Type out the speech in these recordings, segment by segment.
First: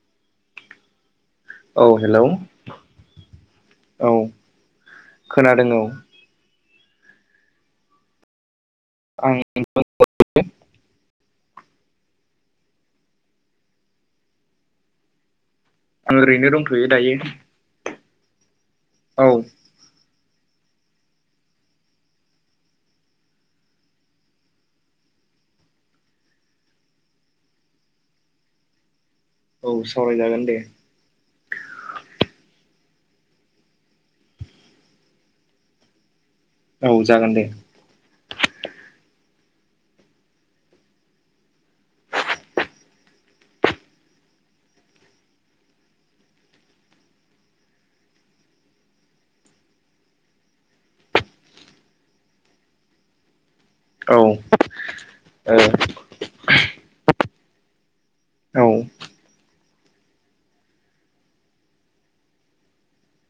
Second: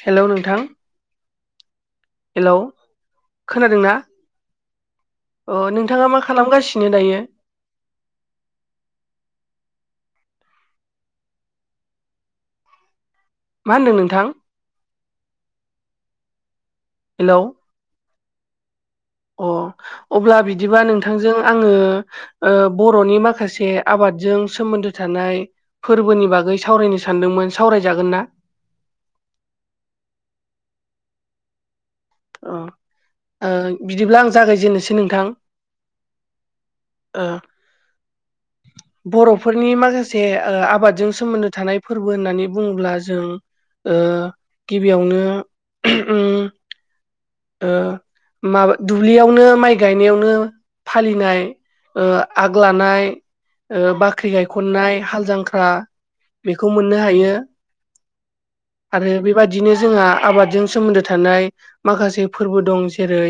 Hello नोंथां hello खोनादों ना? औ अ खोनादों औ नोंथाङा मा खालामगासिनो दायो? आं मा होनदों नोंथां? आं ओरैनो दंथ'यो दायो हेलौ औ अ अब्ला बिदिबा नोंथांजों आङो ओ बर'नि माखासे आबादजों सोमोन्दो थानाय फोरबोनि बागै सावरायनो सानदोंमोन सावरायजागोनना? औ सावरायजागोन दे। अ ओ बिदिब्ला आं जागायजेनोसै नोंथां औ ओ जागोन दे। बर'फोरनि माखासे ओ आबादजों सोमोन्दो थानाय फोरबो होननानै बुङोब्ला जों ओ गिबियावनो ओम ओ माबा दुब्लियावनो माइ गायनायावनो फालिनाय ओ आग लानाय, ओ औ बाख्रि गायख'न्नाय, हाल जांख्रा औ बेखौ मोननो हायो आरो बेबायदिनो जोंहा आबादजों सोमोन्दो थानाय माखासे फोरबो दं जेरै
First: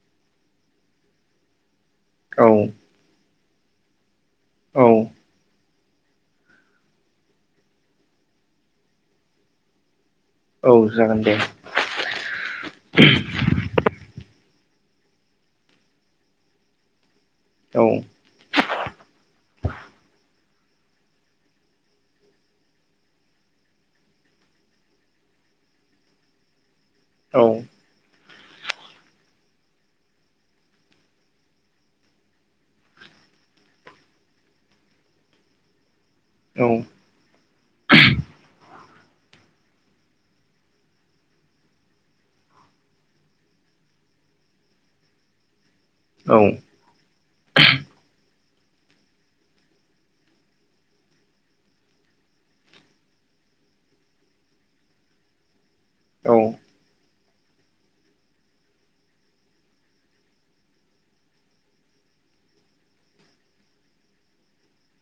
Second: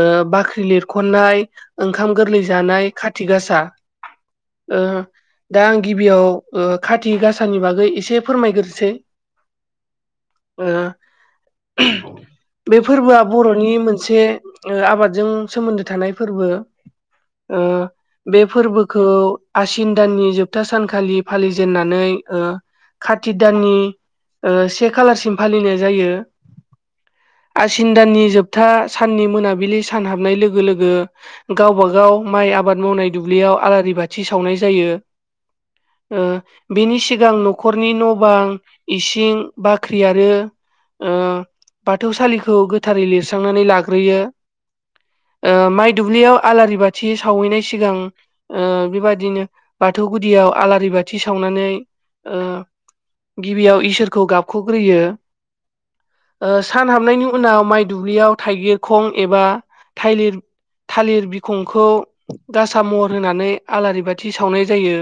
ओ बाख्रि लिरखननाय, ओंखाम गोरलै औ जानाय, खाथि गासा ओ औ दा आं गिबियाव ओ खाथि गासानि बागै एसे फोरमायग्रोसै ओ औ जागोन दे बे फोरबोआ बि मोनसे ओ आबादजों सोमोन्दो थानाय फोरबो ओ औ बे फोरबोखौ आसिन दाननि जोबथा सानखालि फालिजेननानै ओ खाति दाननि ओ से खालारसिम फालिनाय जायो औ आसिन दाननि जोबथा साननि मोनाबिलि सान हाबनाय लोगो लोगो गावबा गाव माइ आबाद मावनाय दुब्लियाव आलारि बाथि सावनाय जायो। ओ बिनि सिगां नखरनि न' बां इसिं बाख्रि आरो ओ बाथौसालिखौ गो थारै लिरस्रांनानै लाग्रोयो ओ माइ औ दुब्लियाव आलारि बा थि सावहैनाय सिगां ओ बेबायदिनो बाथौ गुदियाव आलारि बाथि सावनानै गिबियाव इसोरखौ गाबख'ग्रोयो औ ओ सान हाबनायनि उनाव माइ दुब्लियाव थाइगिर खं एबा थाइलिर थालिर बिखंखौ गासा महर होनानै आलारि बाथि सावनाय जायो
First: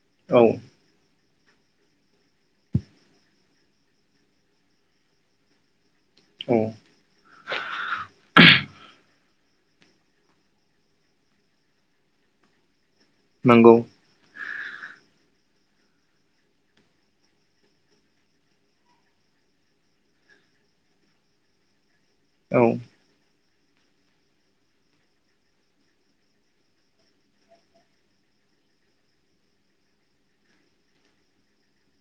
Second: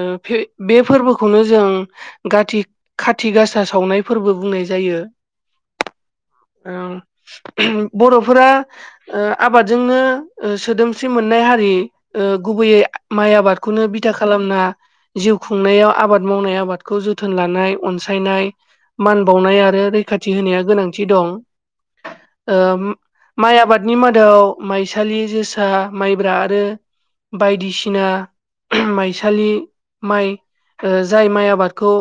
ओ औ फे बे फोरबोखौनोजों गाथि खाथि गासा सावनाय फोरबो बुंनाय जायो। औ ओं बर'फोरा ओ आबादजोंनो ओ सोदोमस्रि मोननाय हारि ओ गुबैयै माइ नंगौ आबादखौनो बि था खालामना जिउ खुंनायाव आबाद मावनाया आबादखौ जोथोन लानाय अनसायनाय मान बावनाय आरो रैखाथि होनाया गोनांथि दं ओ औ माइ आबादनि मादाव माइसालि, जोसा, माइब्रा आरो बायदिसिना माइसालि माइ ओ जाय माइ आबादखौ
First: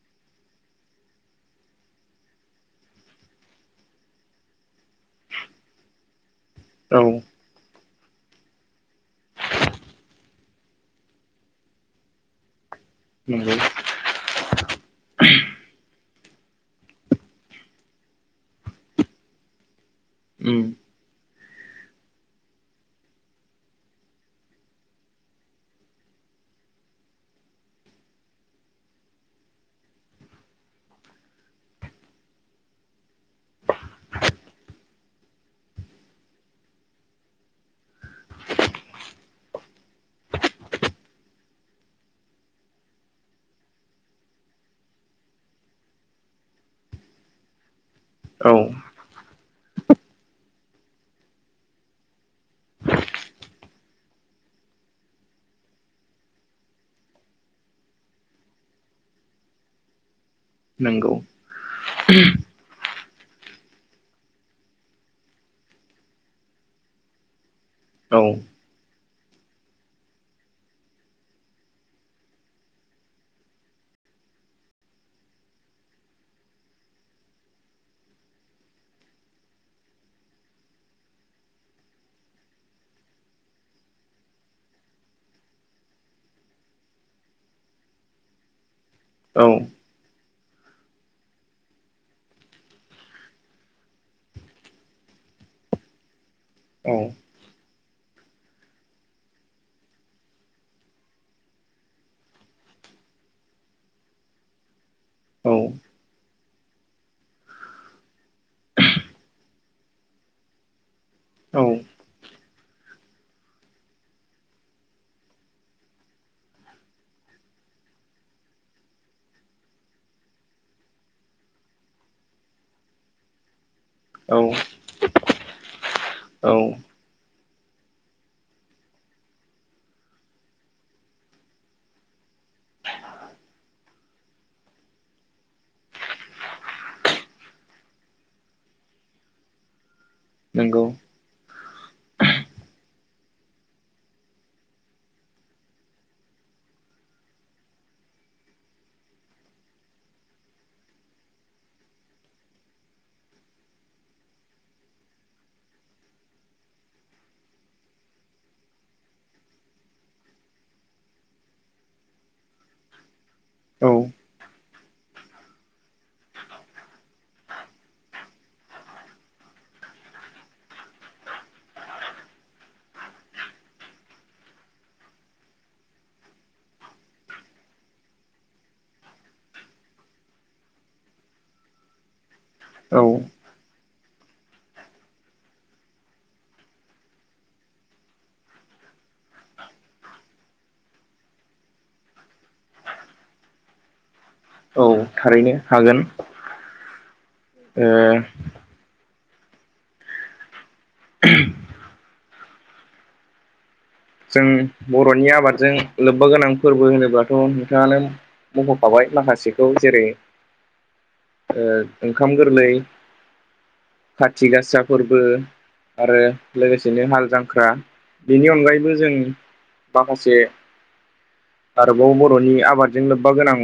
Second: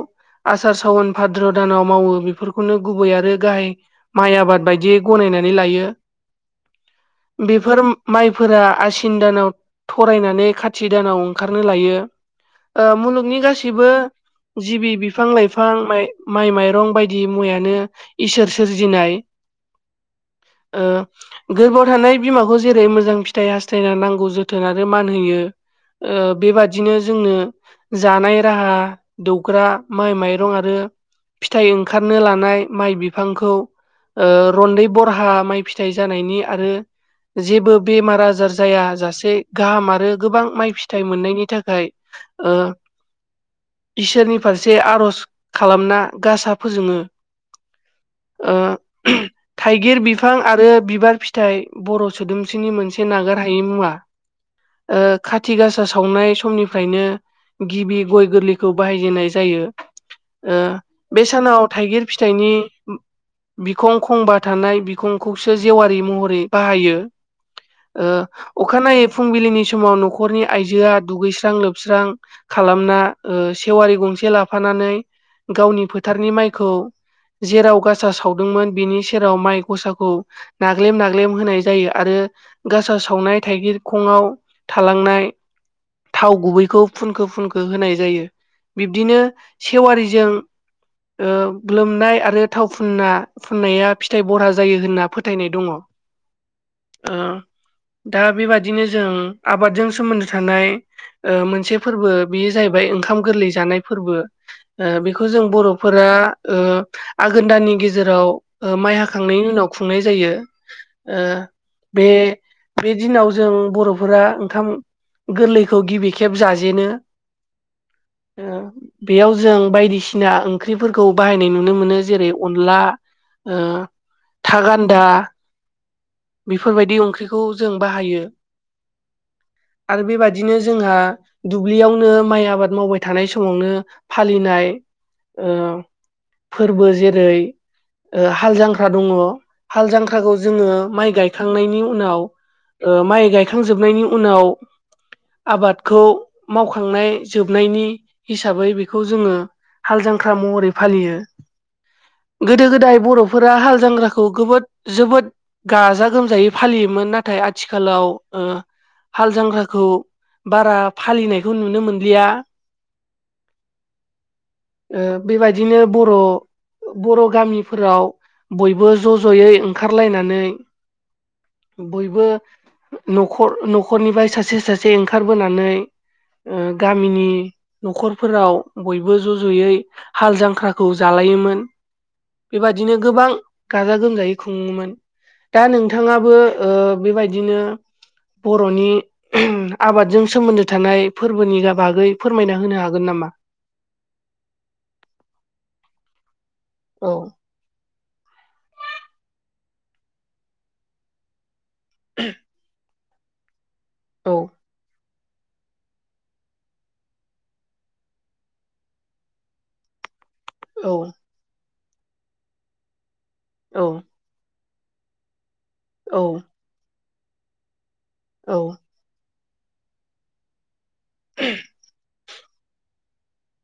आसार सावन भाद्र दानाव मावो बेफोरखौनो गुबै आरो गाहाय माइ आबाद बायदियै गनायनानै लायो औ बेफोर माइफोरा आसिन दानाव थरायनानै खाथि दानाव ओंखारनो लायो ओ मुलुगनि नंगौ गासिबो जिबि बिफां लाइफां माइ माइ माइरं बायदि मुवानो इसोर सोर जिनाय उम ओ गोरबोआव थानाय बिमाखौ जेरै मोजां फिथाइ हास्थायना नांगौ जोथोन आरो मान होयो ओ बेबादिनो जोंनो जानाय राहा दौग्रा माइ माइरं आरो फिथाइ ओंखारनो लानाय माइ बिफांखौ ओ रन्दै बरहा माइ फिथाइ जानायनि आरो जेबो बेमार आजार जाया जासे गाहाम आरो गोबां माइ फिथाइ मोननायनि थाखाय ओ इसोरनि फारसे आर'ज खालामना गासा फोजोङो औ ओ थाइगिर बिफां आरो बिबार फिथाइ बर' सोदोमस्रिनि मोनसे नागार हायै मुवा। ओ खाथि गासा सावनाय समनिफ्रायनो गिबि गय गोरलैखौ बाहायजेननाय जायो। ओ नंगौ बे सानाव थाइगिर फिथाइनि बिखं खंबा थानाय बिखंखौसो जेवारि महरै बाहायो। औ ओ अखानायै फुंबिलिनि समाव नखरनि आइजोआ दुगैस्रां लोबस्रां खालामना ओ जेवारि गंसे लाफानानै गावनि फोथारनि माइखौ जेराव गासा सावदोंमोन बेनि सेराव माइ गसाखौ नाग्लेम नाग्लेम होनाय जायो आरो गासा सावनाय थाइगिर खङआव थालांनाय थाव गुबैखौ फुनखो फुनखो होनाय जायो बिब्दिनो औ जेवारिजों लोमनाय आरो थाव फुनना फुननाया फिथाइ बरहा जायो होनना फोथायनाय दङ औ दा बेबादिनो जों आबादजों सोमोन्दो थानाय मोनसे फोरबो बेयो जाहैबाय ओंखाम गोरलै जानाय फोरबो बेखौ जों औ बर'फोरा आगोन दानि गेजेराव माइ हाखांनायनि उनाव खुंनाय जायो औ बे बे दिनाव जों बर'फोरा ओंखाम गोरलैखौ गिबि खेब जाजेनो बेयाव जों बायदिसिना ओंख्रिफोरखौ बाहायनाय नुनो मोनो जेरै अनला ओ था गा दा बेफोरबायदि ओंख्रिखौ जों बाहायो आरो बेबादिनो जोंहा दुब्लियावनो माइ आबाद मावबाय थानाय समावनो फालिनाय बो जेरै हाल जांख्रा दङ हाल जांख्राखौ जोङो नंगौ माइ गा गायखांनायनि उनाव माइ गायखांजोबनायनि उनाव आबादखौ मावखांनाय जोबनायनि हिसाबै बेखौ जोङो हाल जांख्रा महरै फालियो गोदो गोदाय बर'फोरा हाल जग्राखौबोद गोबोद जोबोद गाजा गोमजायै फालियोमोन नाथाय आथिखालाव हाल जांख्राखौ बारा फालिनायखौ नुनो मोनलिया औ ओ बेबायदिनो बर' बर' गामिफोराव बयबो ज' ज'यै ओंखारलायनानै बयबो नखर न'खरनिफ्राय सासे सासे ओंखारबोनानै ओ गामिनि न'खरफोराव बयबो ज' ज'यै हाल जांख्राखौ जालायोमोन बेबादिनो औ गोबां गाजा गोमजायै खुङोमोन दा नोंथाङाबो बेबायदिनो बर'नि आबादजों सोमोन्दो थानाय फोरबोनि बागै फोरमायना होनो हागोन नामा औ थारैनो हागोन औ ओ [inaudible] औ जों बर'नि आबादजों लोब्बा गोनां फोरबो होनोब्लाथ' नोंथाङालाय मखखाबाय माखासेखौ जेरै औ ओ ओंखाम गोरलै औ खाथि गासा फोरबो आरो औ लोगोसेनो हाल जांख्रा बिनि औ अनगायैबो जों माखासे आरोबाव बर'नि आबाद जों लोब्बा गोनां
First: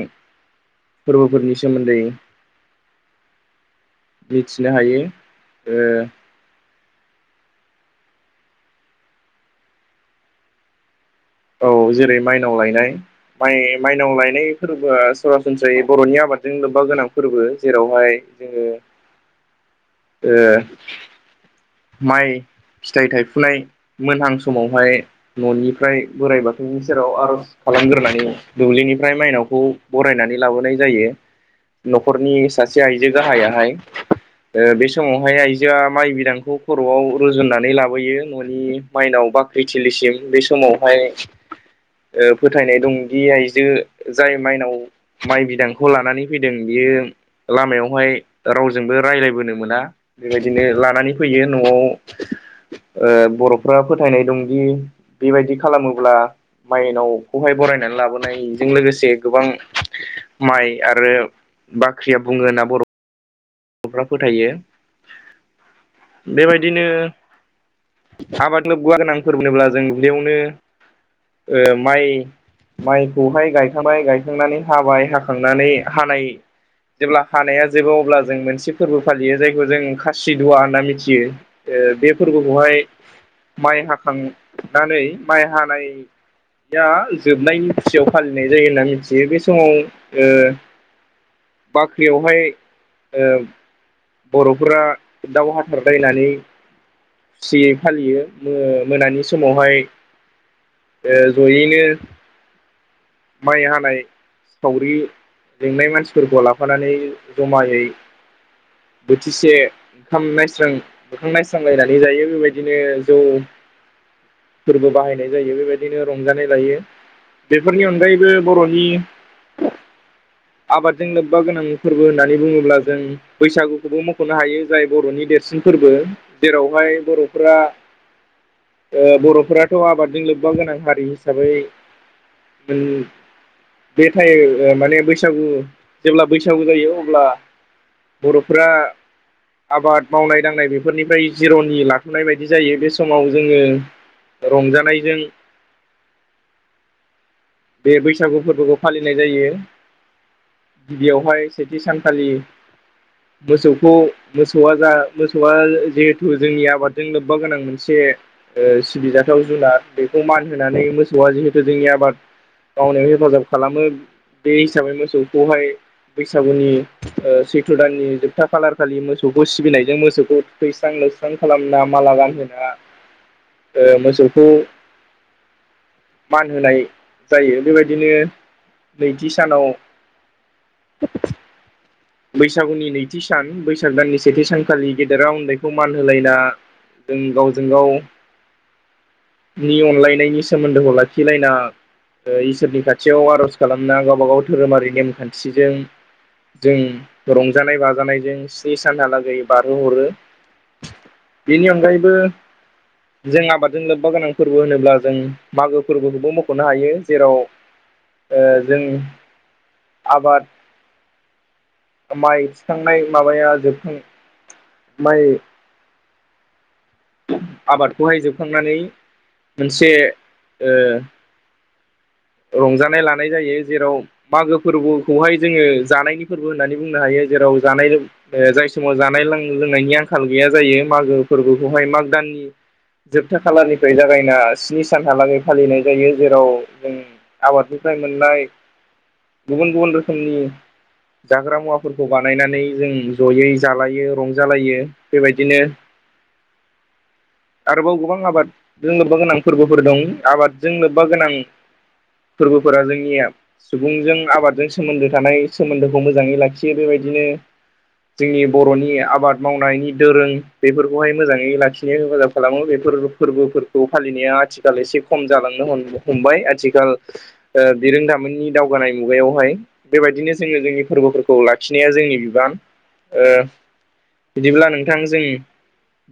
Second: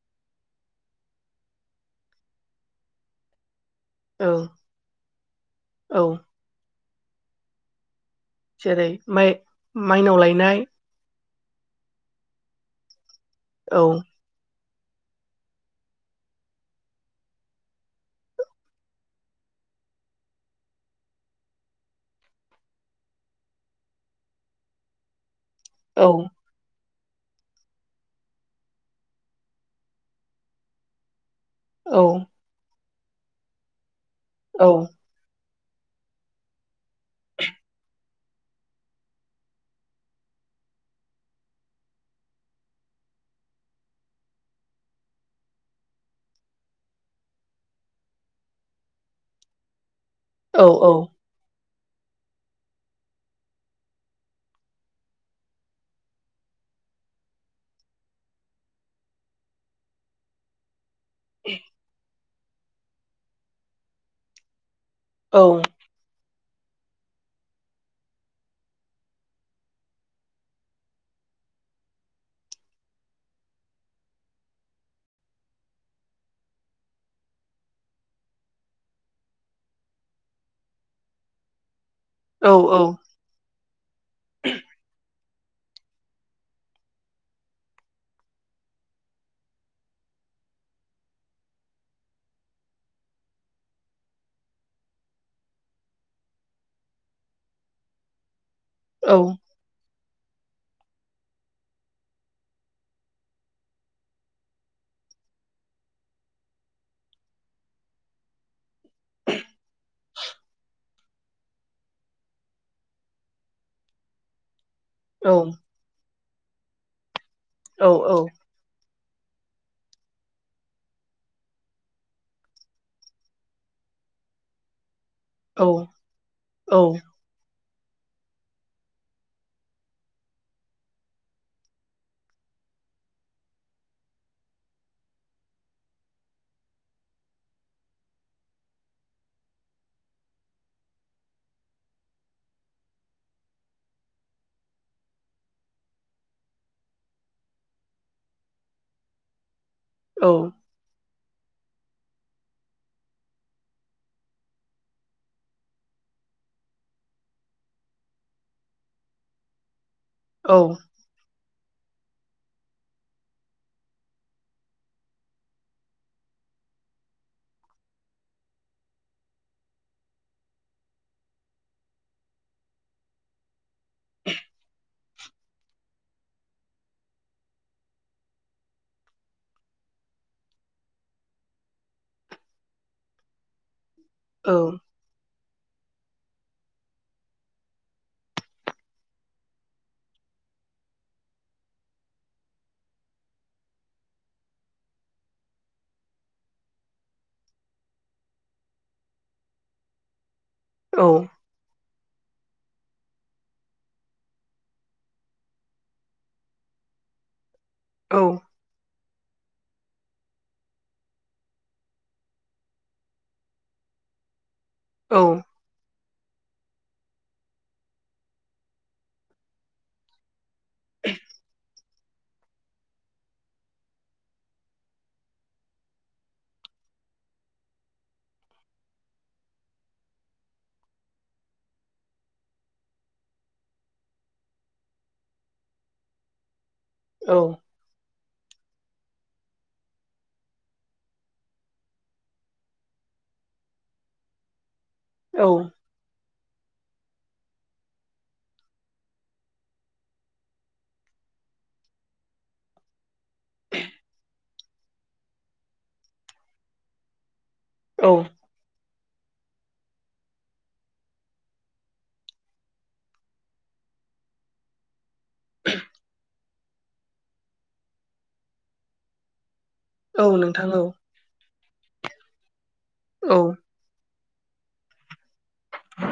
फोरबोफोरनि सोमोन्दै औ मिथिनो हायो ओ औ जेरै माइ माइनाव लायनाय औ जेरै माइनाव लायनायाइ माइ औ माइनाव लायनाय फोरबोआ सरासनस्रायै बर'नि आबादजों लोब्बा गोनां फोरबो जेरावहाय जोङो ओ माइ फिथाइ थायफुनाय मोनहां समावहाय न'निफ्राय औ बोराय बा बेनि सेराव आरज खालामग्रोनानै दुब्लिनिफ्राय माइनावखौ बरायनानै लाबोनाय जायो। औ न'खरनि सासे आइजो गाहायाहाय औ बे समावहाय आइजोआ माइ बिदांखौ खर'आव रुजुननानै लाबोयो न'नि माइनाव बाख्रिथिलिसिम बे समावहाय ओ फोथायनाय दंदि आइजो जाय माइनाव माइ बिदांखौ लानानै फैदों बियो लामायावहाय रावजोंबो रायज्लायबोनो मोना बेबायदिनो औ औ लानानै फैयो। न'आव ओ बर'फ्रा फोथायनाय दंदि बेबायदि खालामोब्ला माइनावखौहाय बरायनानै लाबोनायजों लोगोसे गोबां माइ आरो बाख्रिया बुङो होनना बर' बर'फ्रा फोथायो। औ बेबायदिनो आबादनो गुवा [unintelligible] गोनांफोर बनोब्ला जों दुब्दियावनो ओ माइ [unintelligible] माइखौहाय गायखांबाय गायखांनानै हाबाय हाखांनानै हानाय जेब्ला हानाया जेबो अब्ला जों मोनसे फोरबो फालियो जायखौ जों खासि दुवा होनना मिथियो ओ बे औ फोरबोखौहाय माइ हाखांनानै माइ हानाय या जोबनायनि खुसियाव फालिनाय जायो होनना मिथियो बे समाव ओ बाख्रियावहाय ओ बर'फोरा दाउ हाथार लायनानै खुसियै फालियो मोनानि औ समावहाय ओ जयैनो माइ हानाय सावरि लेंनाय मानसिफोरखौ लाफानानै जमायै बोथिसे ओंखाम नायस्रां मोखां नायस्रांलायनानै जायो बेबायदिनो जौ [inaudible] फोरबो बाहायनाय औ जायो बेबायदिनो रंजानाय लायो बेफोरनि औ अनगायैबो बर'नि आबादजों लोब्बा गोनां फोरबो होननानै बुङोब्ला जों बैसागुखौबो मख'नो हायो जाय बर'नि देर सिन औ फोरबो जेरावहाय बर'फोरा बर'फोराथ' आबादजों लोब्बा गोनां हारि हिसाबै मोन बे टाइ माने बै स बैसागु जेब्ला बैसागु जायो अब्ला बर'फोरा आबाद मावनाय दांनाय बेफोरनिफ्राय जिर'नि लाथ'नाय बायदि जायो बे समाव जोङो रंजानायजों बे बैसागु फोरबोखौ फालिनाय जायो। औ गिबियावहाय सेथि सानखालि मोसौखौ मोसौआ जा मोसौआ जिहेथु जोंनि आबादजों लोब्बा गोनां मोनसे ओ सिबिजाथाव जुनार बेखौ मान होनानै मोसौआ जिहेथु जोंनि आबाद मावनायाव हेफाजाब खालामो बे हिसाबै मोसौखौहाय बैसागुनि ओ सैथ्र' दाननि जोबथा खालार खालि मोसौखौ सिबिनायजों मोसौखौ थैस्रां लोब स्रां खालामना माला गानहोना [inaudible] मोसौखौ मान होनाय जायो बेबायदिनो नैथि सानाव बैसागुनि नैथि सान बैसाग दाननि सेथि सानखालि गेदेरा उन्दैखौ मान होलायना जों गावजों गाव नि अनलायनायनि सोमोन्दोखौ लाखिलायना इसोरनि खाथियाव आर'ज खालामना गावबागाव धोरोमारि नेमखान्थिजों जों रंजानाय बाजानायजों स्नि सानहालागै बारहोहरो औ बेनि अनगायैबो जों आबादजों लोब्बा गोनां फोरबो होनोब्ला जों मागो फोरबोखौबो मख'नो हायो जेराव ओ जों आबाद माइ थिखांनाय माबाया जोबखां माइ आबादखौहाय जोबखांनानै मोनसे ओ रंजानाय लानाय जायो जेराव मागो फोरबोखौहाय जोङो जानायनि फोरबो होननानै बुंनो हायो जेराव जानाय लों जाय समाव जानाय लोंनो लोंनायनि आंखाल गैया जायो मागो फोरबोखौहाय माग दाननि जोबथा खालारनिफ्राय जागायना स्नि सानहालागै फालिनाय जायो जेराव जों आबादनिफ्राय मोननाय गुबुन गुबुन रोखोमनि जाग्रा मुवाफोरखौ बानायनानै जों जयै जालायो रंजालायो औ बेबायदिनो आरोबाव गोबां आबादजों लोब्बा गोनां फोरबोफोर दं आबादजों लोब्बा गोनां फोरबोफोरा जोंनिया सुबुंजों आबादजों सोमोन्दो थानाय सोमोन्दोखौ मोजाङै लाखियो बेबायदिनो औ जोंनि बर'नि आबाद मावनायनि दोरों बेफोरखौहाय मोजाङै लाखिनो हेफाजाब खालामो बेफोर फोरबोफोर खौ फालिनाया आथिखाल एसे खम जालांनो हमबाय आथिखाल ओ बिरोंदामोननि दावगानाय मुगायावहाय औ बेबायदिनो जोङो नोंथां औ जोंनि फोरबोफोरखौ लाखिनाया जोंनि बिबान। ओ औ बिदिब्ला नोंथां जों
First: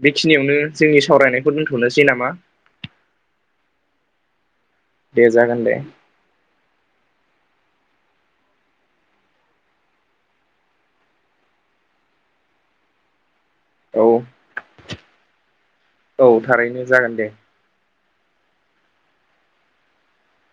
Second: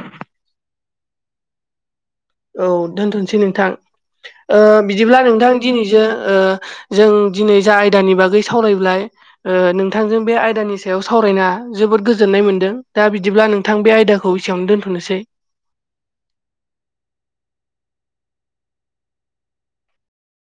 बेखिनियावनो जोंनि सावरायनायखौ दोनथ'नोसै नामा? औ दोनथ'सै नोंथां। ओ बिदिब्ला दे नोंथां जागोन दे दिनैजों ओ जों दिनै जा आयदानि बागै सावरायबाय ओ नोंथांजों बे आयदानि सायाव सावरायना जोबोद गोजोननाय मोनदों। दा बिदिब्ला नोंथां बिथां बे औ आयदाखौ एसेयावनो दोनथ'नोसै। औ थारैनो जागोन दे।